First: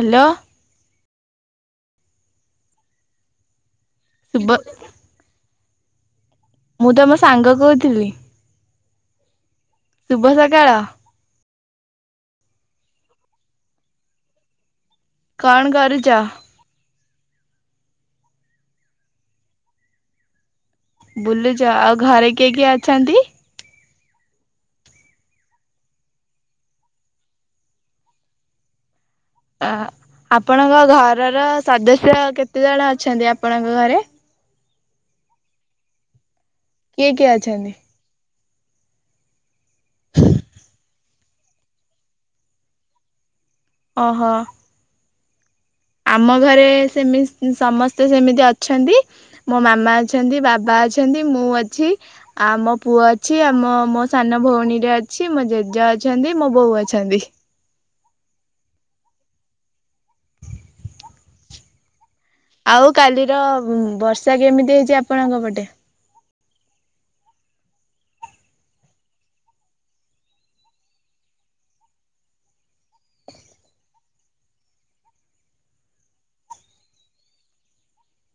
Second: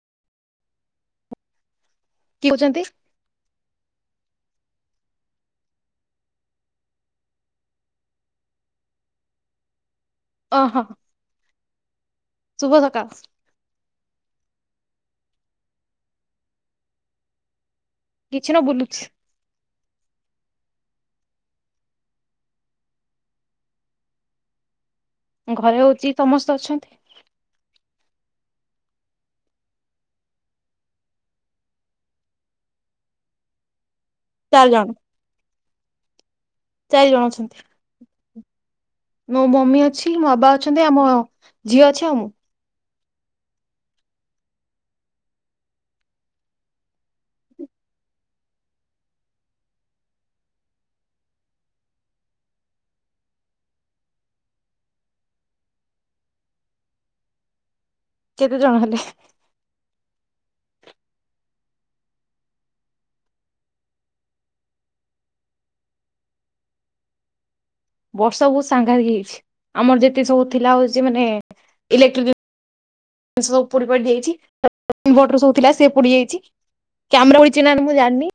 Hello କିଏ କଉଛନ୍ତି। ସୁବା ମୁଁ ତମ ସାଙ୍ଗ କହୁଥିଲି। ଶୁଭ ସକାଳ। ଓହୋ ଶୁଭ ସକାଳ। କଣ କରୁଚ? କିଛି ନ ବୁଲୁଛି। ବୁଲୁଚ ଆଉ ଘରେ କିଏ କିଏ ଅଛନ୍ତି। ଘରେ ହଉଛି ସମସ୍ତେ ଅଛନ୍ତି। ଆ ଆପଣଙ୍କ ଘରର ସଦସ୍ୟ କେତେ ଜଣ ଅଛନ୍ତି ଆପଣଙ୍କ ଘରେ? ଚାଲ ଜଣ କିଏ କିଏ ଅଛନ୍ତି। ମୁଁ ମୋ ମମୀ ଅଛି ମୋ ବାବା ଅଛନ୍ତି ମୋ ଝିଅ ଛୁଆ ମୁଁ ଓହୋ ଆମ ଘରେ ସେମ ସମସ୍ତେ ସେମିତି ଅଛନ୍ତି ମୋ ମାମା ଅଛନ୍ତି ବାବା ଅଛନ୍ତି ମୁଁ ଅଛି ଆ ମୋ ପୁଅ ଅଛି ଆମ ମୋ ସାନ ଭଉଣୀରେ ଅଛି ମୋ ଜେଜେ ଅଛନ୍ତି ମୋ ବୋଉ ଅଛନ୍ତି। କେତେ ଜଣ ହେଲେ? ଆଉ କାଲିର ବର୍ଷା କେମିତି ହେଇଛି ଆପଣଙ୍କ ପଟେ ବର୍ଷା ବହୁତ ସାଙ୍ଗାତିକ ହେଇଯାଇଛି ଆମର ଯେତିକି ସବୁ ଥିଲା ହଉଛି ମାନେ ଇଲେଟ୍ରିକ ଦି ସ ସବୁ ସେ ପୋଡି ଯାଇଛି ଇନଭଟର ଥିଲା ସେ ପଡି ଯାଇଛି କ୍ୟାମେରା ଛିକି ନାହିଁ ମୁଁ ଜାଣିନି।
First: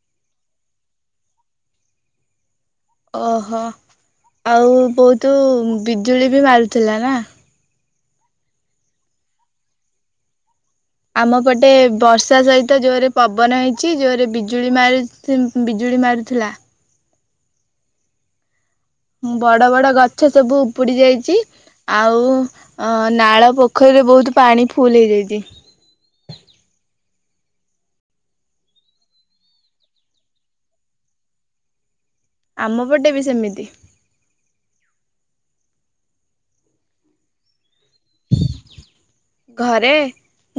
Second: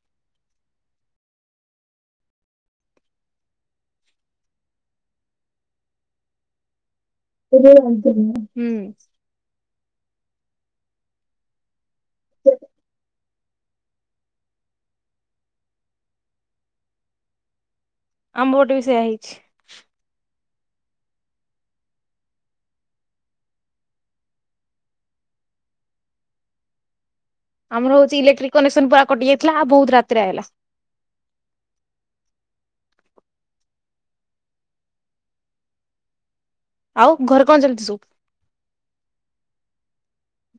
ଓହୋ ଆଉ ବହୁତ ବିଜୁଳି ବି ମାରୁଥିଲା ନା। [unintelligible] ହୁଁ ଆମ ପଟେ ବର୍ଷା ସହିତ ଜୋରେ ପବନ ହେଇଛି ଯୋରେ ବିଜୁଳି ବିଜୁଳି ମାରୁଥିଲା। ଆମ ପେଟ ବି ସେ ହୁଁ ବଡ ବଡ ଗଛ ସବୁ ଉପୁଡି ଯାଇଛି ଆଉ ନାଳ ପୋଖରୀରେ ବହୁତ ପାଣି ଫୁଲ ହେଇଯାଇଛି। ଆମର ହଉଛି ଇଲେକ୍ଟ୍ରିକ କନେକ୍ସନ ପୁରା କଟି ଯାଇଥିଲା ଆଉ ବହୁତ ରାତିରେ ଆଇଲା। ଆମ ପଟେ ବି ସେମିତି। ଆଉ ଘରେ କଣ ଚାଲିଛି ସବୁ ଘରେ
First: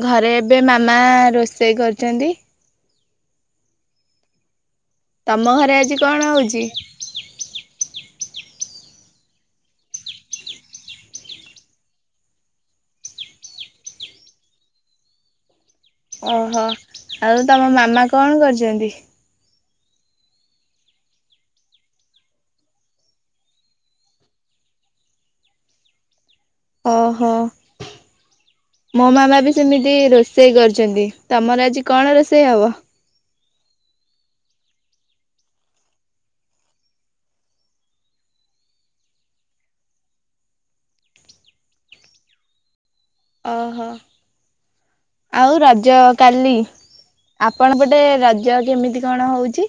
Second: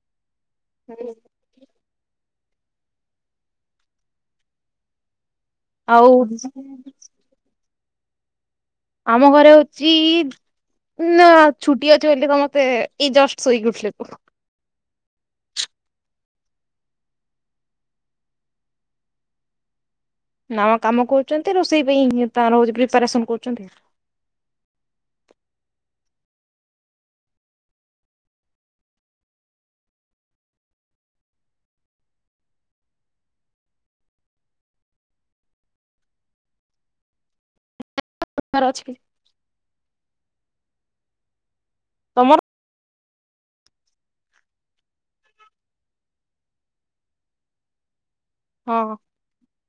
ଘରେ ଏବେ ମାମା ରୋଷେଇ କରିଛନ୍ତି। ତମ ଘରେ ଆଜି କଣ ହେଉଛି? ଆଉ ଆମ ଘରେ ହଉଛି ନା ଛୁଟି ଅଛି ବୋଲି ତମତେ ଏଇ ଜଷ୍ଟ ଶୋଇକି ଉଠିଲେ ମୁଁ। ଓହୋ ଆଉ ତମ ମାମା କଣ କରିଛନ୍ତି? ନଆ କାମ କରୁଛନ୍ତି ରୋଷେଇ ପାଇଁ ତ ରଛି ପ୍ରିପାରେସନ କରୁଛନ୍ତି। ଓହୋ ମୋ ମାମା ବି ସେମିତି ରୋଷେଇ କରିଛନ୍ତି ତମର ଆଜି କଣ ରୋଷେଇ ହବ? ଅଛି। ତମର ଓହୋ ଆଉ ରଜ କାଲି ଆପଣ ପଟେ ରାଜ ହଁ କେମିତି କଣ ହଉଛି?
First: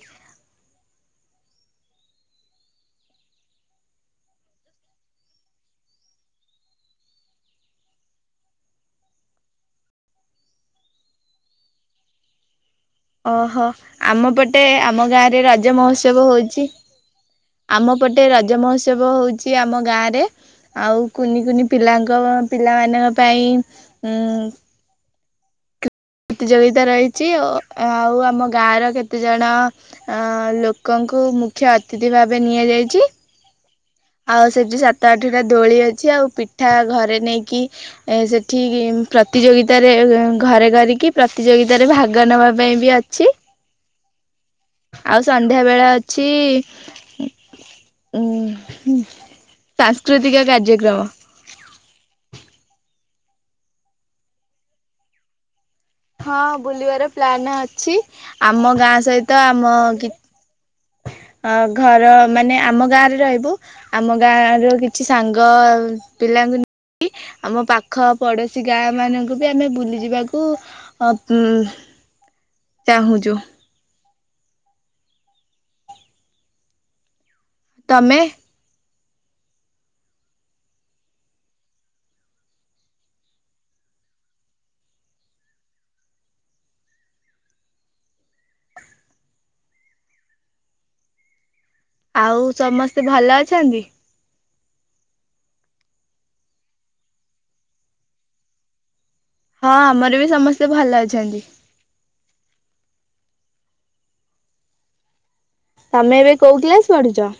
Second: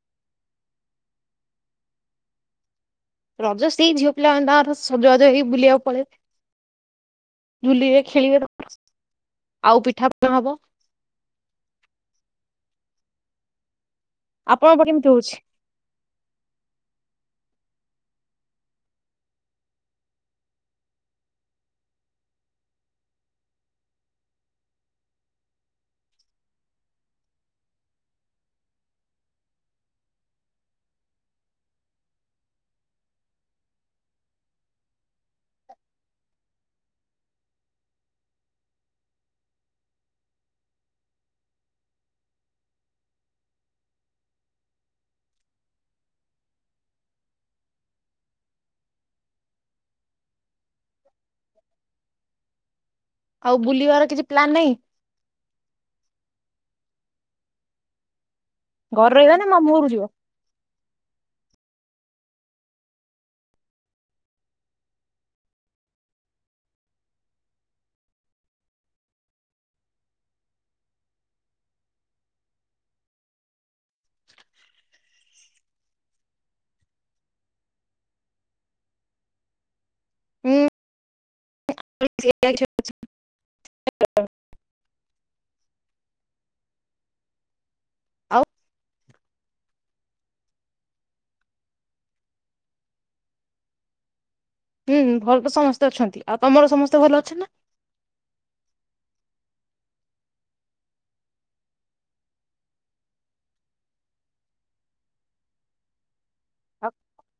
ରଜ ସେଇ ଝିଅ ପିଲାମାନେ ତାଙ୍କର ସଜବାଜ ହେଇ ବୁଲିବାକୁ ପଳେଇବେ ବଝୁଲେ ଖେଳିବେ ଆଉ ପିଠାପଣା ହବ। ଓହୋ ଆମ ପଟେ ଆପଣଙ୍କର ଆମ କେମିତି ଗାଁ ହଉଛି ରେ ରଜ ମହୋତ୍ସବ ହଉଛି। ଆମ ପଟେ ରଜ ମହୋତ୍ସବ ହଉଛି ଆମ ଗାଁରେ ଆଉ କୁନି କୁନି ପିଲାଙ୍କ ପିଲାମାନଙ୍କ ପାଇଁ ପ୍ରତିଯୋଗିତା ରହିଛି ଆଉ ଆମ ଗାଁର କେତେଜଣ ଲୋକଙ୍କୁ ମୁଖ୍ୟ ଅତିଥି ଭାବେ ନିଆଯାଇଛି। ଆଉ ସେଠି ସାତ ଆଠଟା ଦୋଳି ଅଛି ଆଉ ପିଠା ଘରେ ନେଇକି ସେଠି ପ୍ରତିଯୋଗିତାରେ ଘରେ କରିକି ପ୍ରତିଯୋଗିତାରେ ଭାଗ ନବା ପାଇଁ ବି ଅଛି। ଆଉ ସନ୍ଧ୍ୟା ବେଳେ ଅଛି ଉ ସାଂସ୍କୃତିକ କାର୍ଯ୍ୟକ୍ରମ ଆଉ ବୁଲିବାର କିଛି ପ୍ଲାନ ନାହିଁ। ହଁ ବୁଲିବାର ପ୍ଲାନ ଅଛି। ଆମ ଗାଁ ଘରେ ରହିବା ସହିତ ନା ମାମୁଁ ଆମ ଘରକୁ ଯିବ? କି ଅ ଘର ମାନେ ଆମ ଗାଁରେ ରହିବୁ ଆମ ଗାଁ ର କିଛି ସାଙ୍ଗ ପିଲାଙ୍କୁ ଆମ ପାଖ ପଡୋଶୀ ଗାଁ ମାନଙ୍କୁ ବି ଆମେ ବୁଲି ଯିବାକୁ ଉ ଚାହୁଁଛୁ। ତମେ? ହୁଁ [unintelligible] ଆଉ ଆଉ ସମସ୍ତେ ଭଲ ଅଛନ୍ତି? ହୁଁ ଭଲ ତ ସମସ୍ତେ ଅଛନ୍ତି ଆଉ ତମର ସମସ୍ତେ ଭଲ ଅଛ ନା? ହଁ ଆମର ବି ସମସ୍ତେ ଭଲ ଅଛନ୍ତି। ତମେ ଏବ କୋଉଠି ନା? କ୍ଲାସ ପଢୁଛ?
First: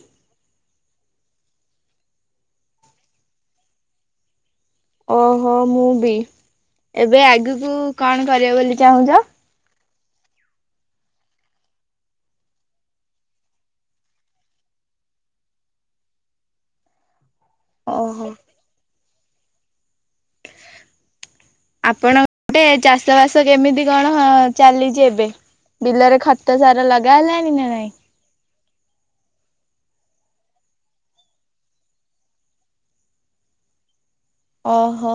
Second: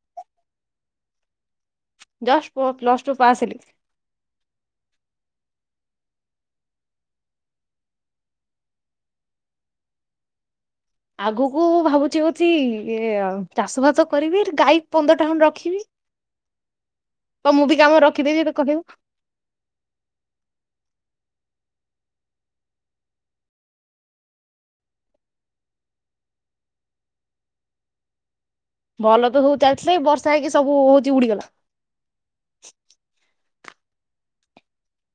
ଜଷ୍ଟ ପୁଅ ପ୍ଲସ୍ ଟୁ ପା ଆସିଲି ଓହୋ ମୁଁ ବି ଏବେ ଆଗକୁ କଣ କରିବ ବୋଲି ଚାହୁଁଛ, ଆଗକୁ ଭାବୁଛି କଛି ଚାଷ ବାସ କରିବି ଗାଈ ପନ୍ଦର ଟା ଖଣ୍ଡ ରଖିବି ତ ମୁଁ ବି କାମ ଓହୋ। ରଖିେବିତେ କହେଇବୁ ଆପଣ ଗୋଟେ ଚାଷ ବାସ କେମିତି କଣ ହ ଚାଲିଛି ଏବେ ବିଲରେ ଖତ ସାର ଲଗା ହେଲାଣି ନା ନାଇଁ ଭଲ ତ ସବୁ ଚାଲିଥିଲା ବର୍ଷା ହେଇକି ସବୁ ହଉଛି ଉଡିଗଲା ଓହୋ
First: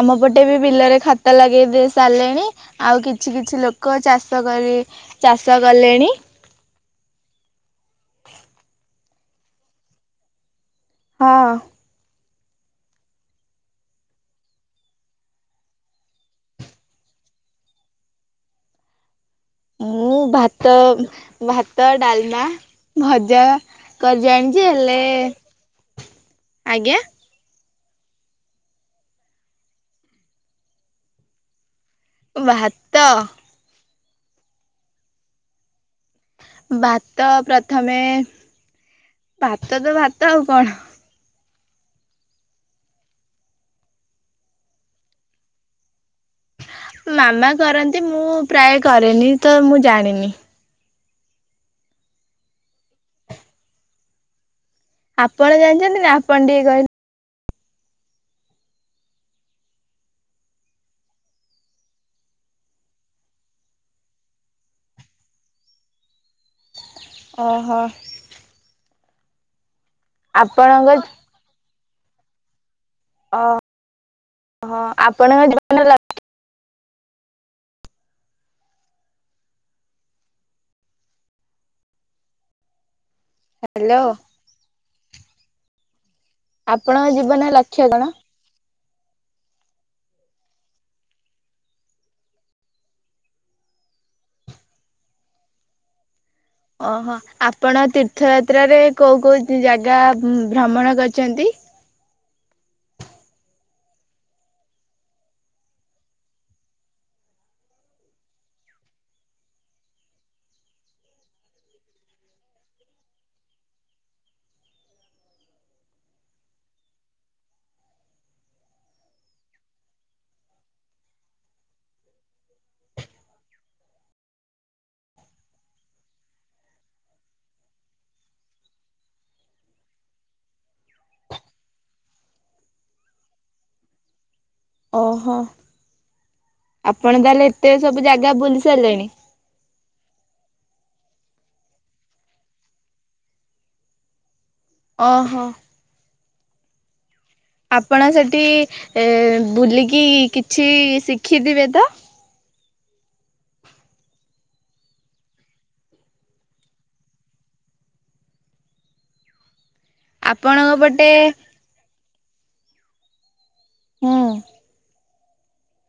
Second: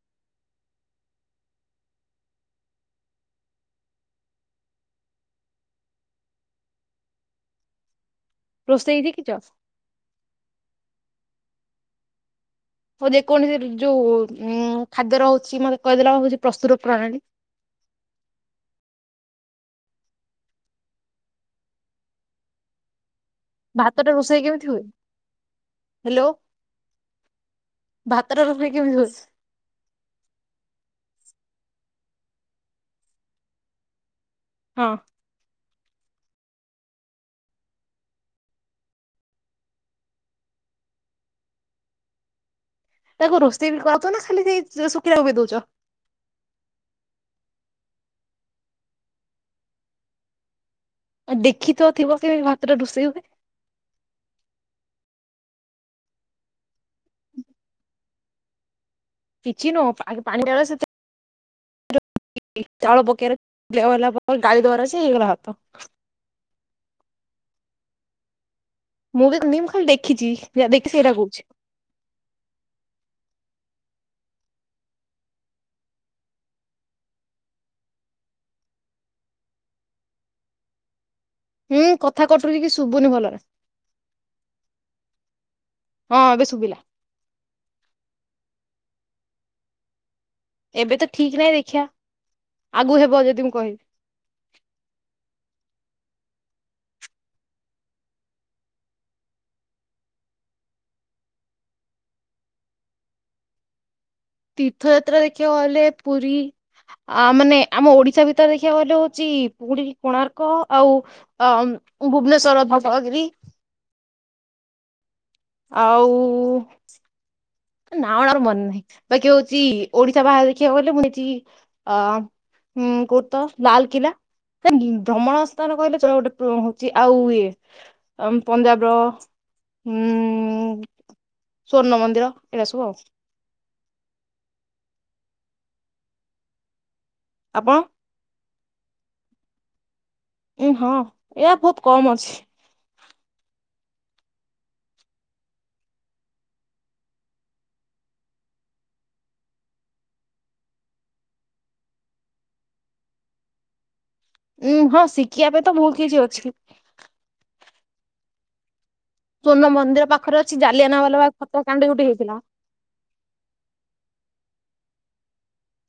ଆମ ପଟେ ବି ବିଲରେ ଖାତା ଲଗେଇ ଦେଇ ସାରିଲେଣି ଆଉ କିଛି କିଛି ଲୋକ ଚାଷ କରି ଚାଷ କଲେଣି ରସ୍ତେଇଦ କି ଚାଷ [inaudible] ହଁ ହଉ ଯେକୌଣସି ଯୋଉ ଉ ଖାଦ୍ୟ ରହୁଛି ମତେ କହିଦେଲା ହଉଛି ପ୍ରସ୍ତୁର ପ୍ରଣାଳୀ ମୁଁ ଭାତ ଭାତ ଡାଲମା ଭଜା ଯା ଭାତଟା ରୋଷେଇ କରିଜାଣିଛି କେମିତି ହୁଏ ହେଲେ ଆଜ୍ଞା ଭାତର ରୋଷି କେି ଝୁଜ ବାାତ [inaudible] ହଁ ଭାତ ପ୍ରଥମେ ଭାତ ତ ଭାତ ଆଉ କଣ ତାକୁ ରୋଷେଇ ବି କରଛ ନା ଖାଲି ସେଇ ଶୁଖିବାକୁ ବି ଦଉଛ ମାମା କରନ୍ତି ମୁଁ ପ୍ରାୟ କରେନି ତ ମୁଁ ଜାଣିନି ଆଉ ଦେଖି ତ ଥିବ ସେ ଭାତ ଟା ରୁଷେଇ ହୁଏ ଆପଣ ଜାଣିଛନ୍ତି ନା ଆପଣ ଟିକେ କହିଲେ ପିଛିି ନ ଆ ପାଣି ଳ ସେ [inaudible] ଚାଳ ପକିରେ ଡାଇଲା ଗାଈ ଦଵାରା ସେ ହେଇଗଲାାତ [inaudible] ଓହୋ [inaudible] ମୁଁ ନିମ ଖା ଦେଖି [inaudible] ଦେଖିଛି ଯ ଆପଣଙ୍କ ଦେଖି ସେଇଟା କହୁଛି ଓ ହ ଆପଣଙ୍କ ଜୀବନରେ ଲଛି ହୁଁ କଥା କଟ କି କି ଶୁଭୁନି ଭଲ ହ୍ୟାଲୋ ହଁ ଏବେ ଶୁଭିଲା ଆପଣଙ୍କ ଜୀବନ ଲକ୍ଷ କଣ ଏବେ ତ ଠିକ ନାହିଁ ଦେଖିବା ଆଗୁ ହେବ ଯଦି ମୁଁ କହିବି ଓହୋ ଆପଣ ତୀର୍ଥଯାତ୍ରାରେ କୋଉ କୋଉ ଜାଗା ଭ୍ରମଣ କରିଛନ୍ତି ତୀର୍ଥଯାତ୍ରା ଦେଖିବାକୁ ଗଲେ ପୁରୀ ଆ ମାନେ ଆମ ଓଡିଶା ଭିତରେ ଦେଖିବାକୁ ଗଲେ ହଉଛି ପୁରୀ କୋଣାର୍କ ଆଉ ଭୁବନେଶ୍ଵର ଭଟଗିରି ଆଉ ନାଣ ର ମନେ ନାହିଁ ବାକି ହଉଛି ଓଡିଶା ବାହାରେ ଦେଖିବାକୁ କହିଲେ ମୁଁ ହେଇଛି ଅ କୋ ତ ଲାଲକଲା ଭ୍ରମଣ ସ୍ଥାନ କହିଲେ ଗୋଟେ ହଉଛି ଆଉ ଇଏ ପଞ୍ଜାବର ଉଁ ସ୍ଵର୍ଣ୍ଣ ମନ୍ଦିର ଏଗୁଡ଼ା ସବୁ ଆଉ। ଓହୋ। ଆପଣ ତାହେଲେ ଏତେ ଆପଣ ସବୁ ଜାଗା ବୁଲ- ଚାଲେନି। ଉଁ ହଁ ଏୟା ବହୁତ କମ ଅଛି। ଓହୋ। ଆପଣ ସେଠି ବୁଲିକି କିଛି ଶିଖିଥିବେ ତ ଉଁ ହଁ ଶିଖିବା ପାଇଁ ତ ବହୁତ କିଛି ଅଛି ସୋର୍ଣ୍ଣ ମ୍ ମନ୍ଦିର ପାଖରେ ଅଛି ଆପଣଙ୍କ ପଟେ ଜାଲିଆନାବାଲାବାଗ ହତ୍ୟାକାଣ୍ଡ ଗୋଟେ ହେଇଥିଲା। ହୁଁ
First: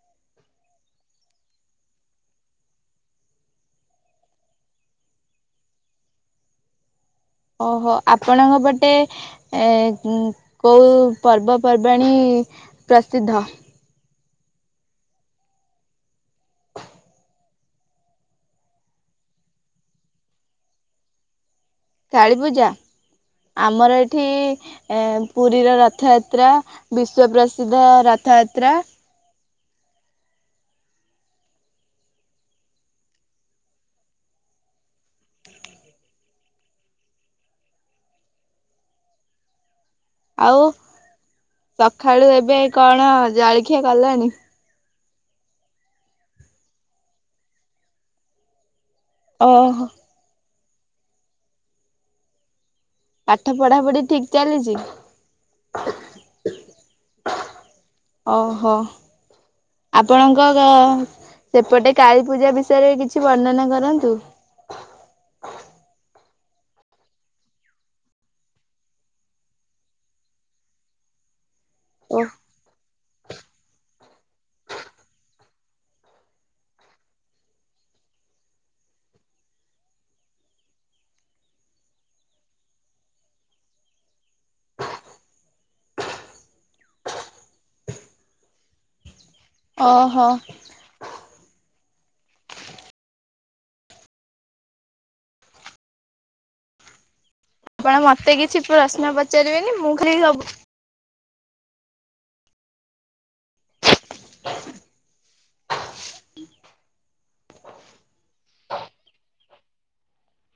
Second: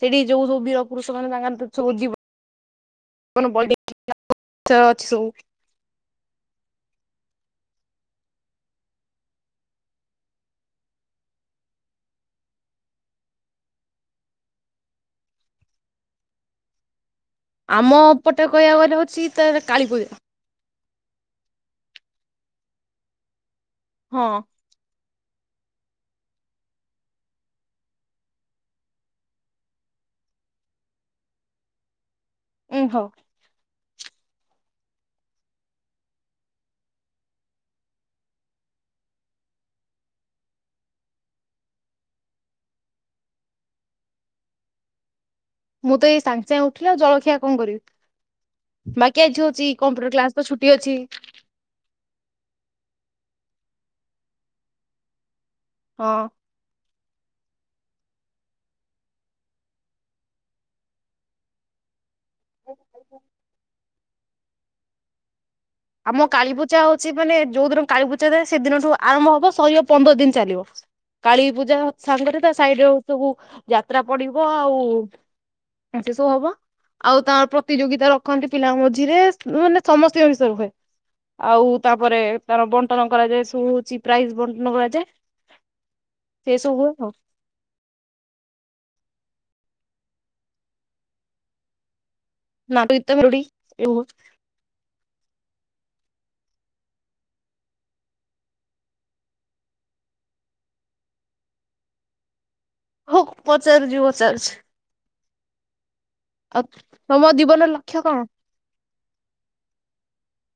ସେଠି ଯୋଉ ସବୁ ବୀର ପୁରୁଷ ମାନେ ତାଙ୍କର ସବୁ ଜୀବନ ବଳି ଦେଇଥିଲେ ଅଛି ସବୁ। ଓହୋ ଆପଣଙ୍କ ପଟେ ଏ କୋଉ ପର୍ବପର୍ବାଣୀ ପ୍ରସିଦ୍ଧ। ଆମ ପଟେ କହିବାକୁ ଗଲେ ହଉଛି ତାର କାଳୀ ପୂଜା। କାଳୀ ପୂଜା। ଆମର ଏଠି ହଁ ଏ। ପୁରୀର ରଥଯାତ୍ରା ବିଶ୍ଵ ପ୍ରସିଦ୍ଧ ରଥଯାତ୍ରା। ଉଁ ହଉ। ଆଉ ସକାଳୁ ଏବେ କଣ ଜାଳିଖିଆ କଲାଣି। ମୁଁ ତ ଏଇ ସାଙ୍ଗେ ସାଙ୍ଗେ ଉଠିଲି ଆଉ ଜଳଖିଆ କଣ କରିବି। ବାକି ଆଜି ହଉଛି ଓହୋ। Computer class. ତ ଛୁଟି ଅଛି। ପାଠ ପଢା ପଢି ଠିକ ଚାଲିଛି। ହଁ। ଓହୋ ଆପଣଙ୍କ ଗା ସେପଟେ। କାଳୀପୂଜା ବିଷୟରେ ହଁ। କିଛି ବର୍ଣ୍ଣନା କରନ୍ତୁ। ତୁ। ଆମ କାଳୀପୂଜା ହଉଛି ମାନେ ଯୋଉ ଦିନ କାଳୀପୂଜା ଥାଏ ସେଦିନଠୁ ଆରମ୍ଭ ହବ ଶରିବ ପନ୍ଦର ଦିନ ଚାଲିବ କାଳୀ। ପୂଜା ଓ ସାଙ୍ଗରେ ତା ସାଇଡ ରେ ହଉଛି ସବୁ ଜା ଯତ୍ରା ପଡିବ ଆଉ ସେ ସବୁ ହବ ଆଉ ତ ପ୍ରତିଯୋଗିତା ରଖନ୍ତି ପିଲାଙ୍କ ମଝିରେ ମାନେ ସମସ୍ତଙ୍କ ବିଷୟରେ ହୁଏ। ଆଉ ତାପରେ ତାର ବଣ୍ଟନ କରାଯାଏ ସବୁ ହଉଛି ପ୍ରାଇସ ବଣ୍ଟନ କରାଯାଏ ସେ ସବୁ ହୁଏ ଆଉ। ଓହୋ। ନାଟ ଗୀତ ମେଲୋଡ଼ି ଏ ଆପଣ ମତେ କିଛି ପ୍ରଶ୍ନ ପଚାରିବେନି ମୁଁ ଖାଲି ସବୁ ହଉ ପଚାରଚି ପଚା ଚାରୁଚି। ଆଉ ତମ ଜୀବନର ଲକ୍ଷ୍ୟ କଣ।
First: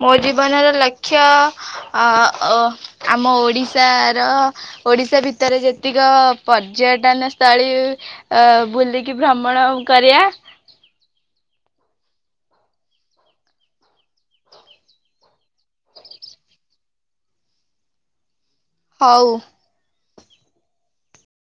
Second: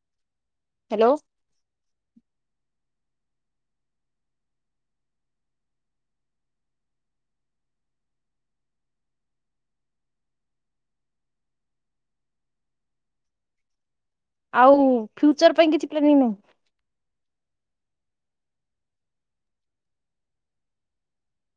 ମୋ ଜିିବ ବନର ହ୍ୟାଲୋ ଲକ୍ଷ୍ୟ। ଆ ଅ ଆମ ଓଡ଼ିଶାର ଓଡ଼ିଶା ଭିତରେ ଯେତିକି ପର୍ଯ୍ୟଟନସ୍ଥଳୀ ବୁଲିକି ଭ୍ରମଣ କରିବା। ଆଉ ଫ୍ୟୁଚର ପାଇଁ କିଛି ପ୍ଲାନିଂ ନାହିଁ। ହଉ।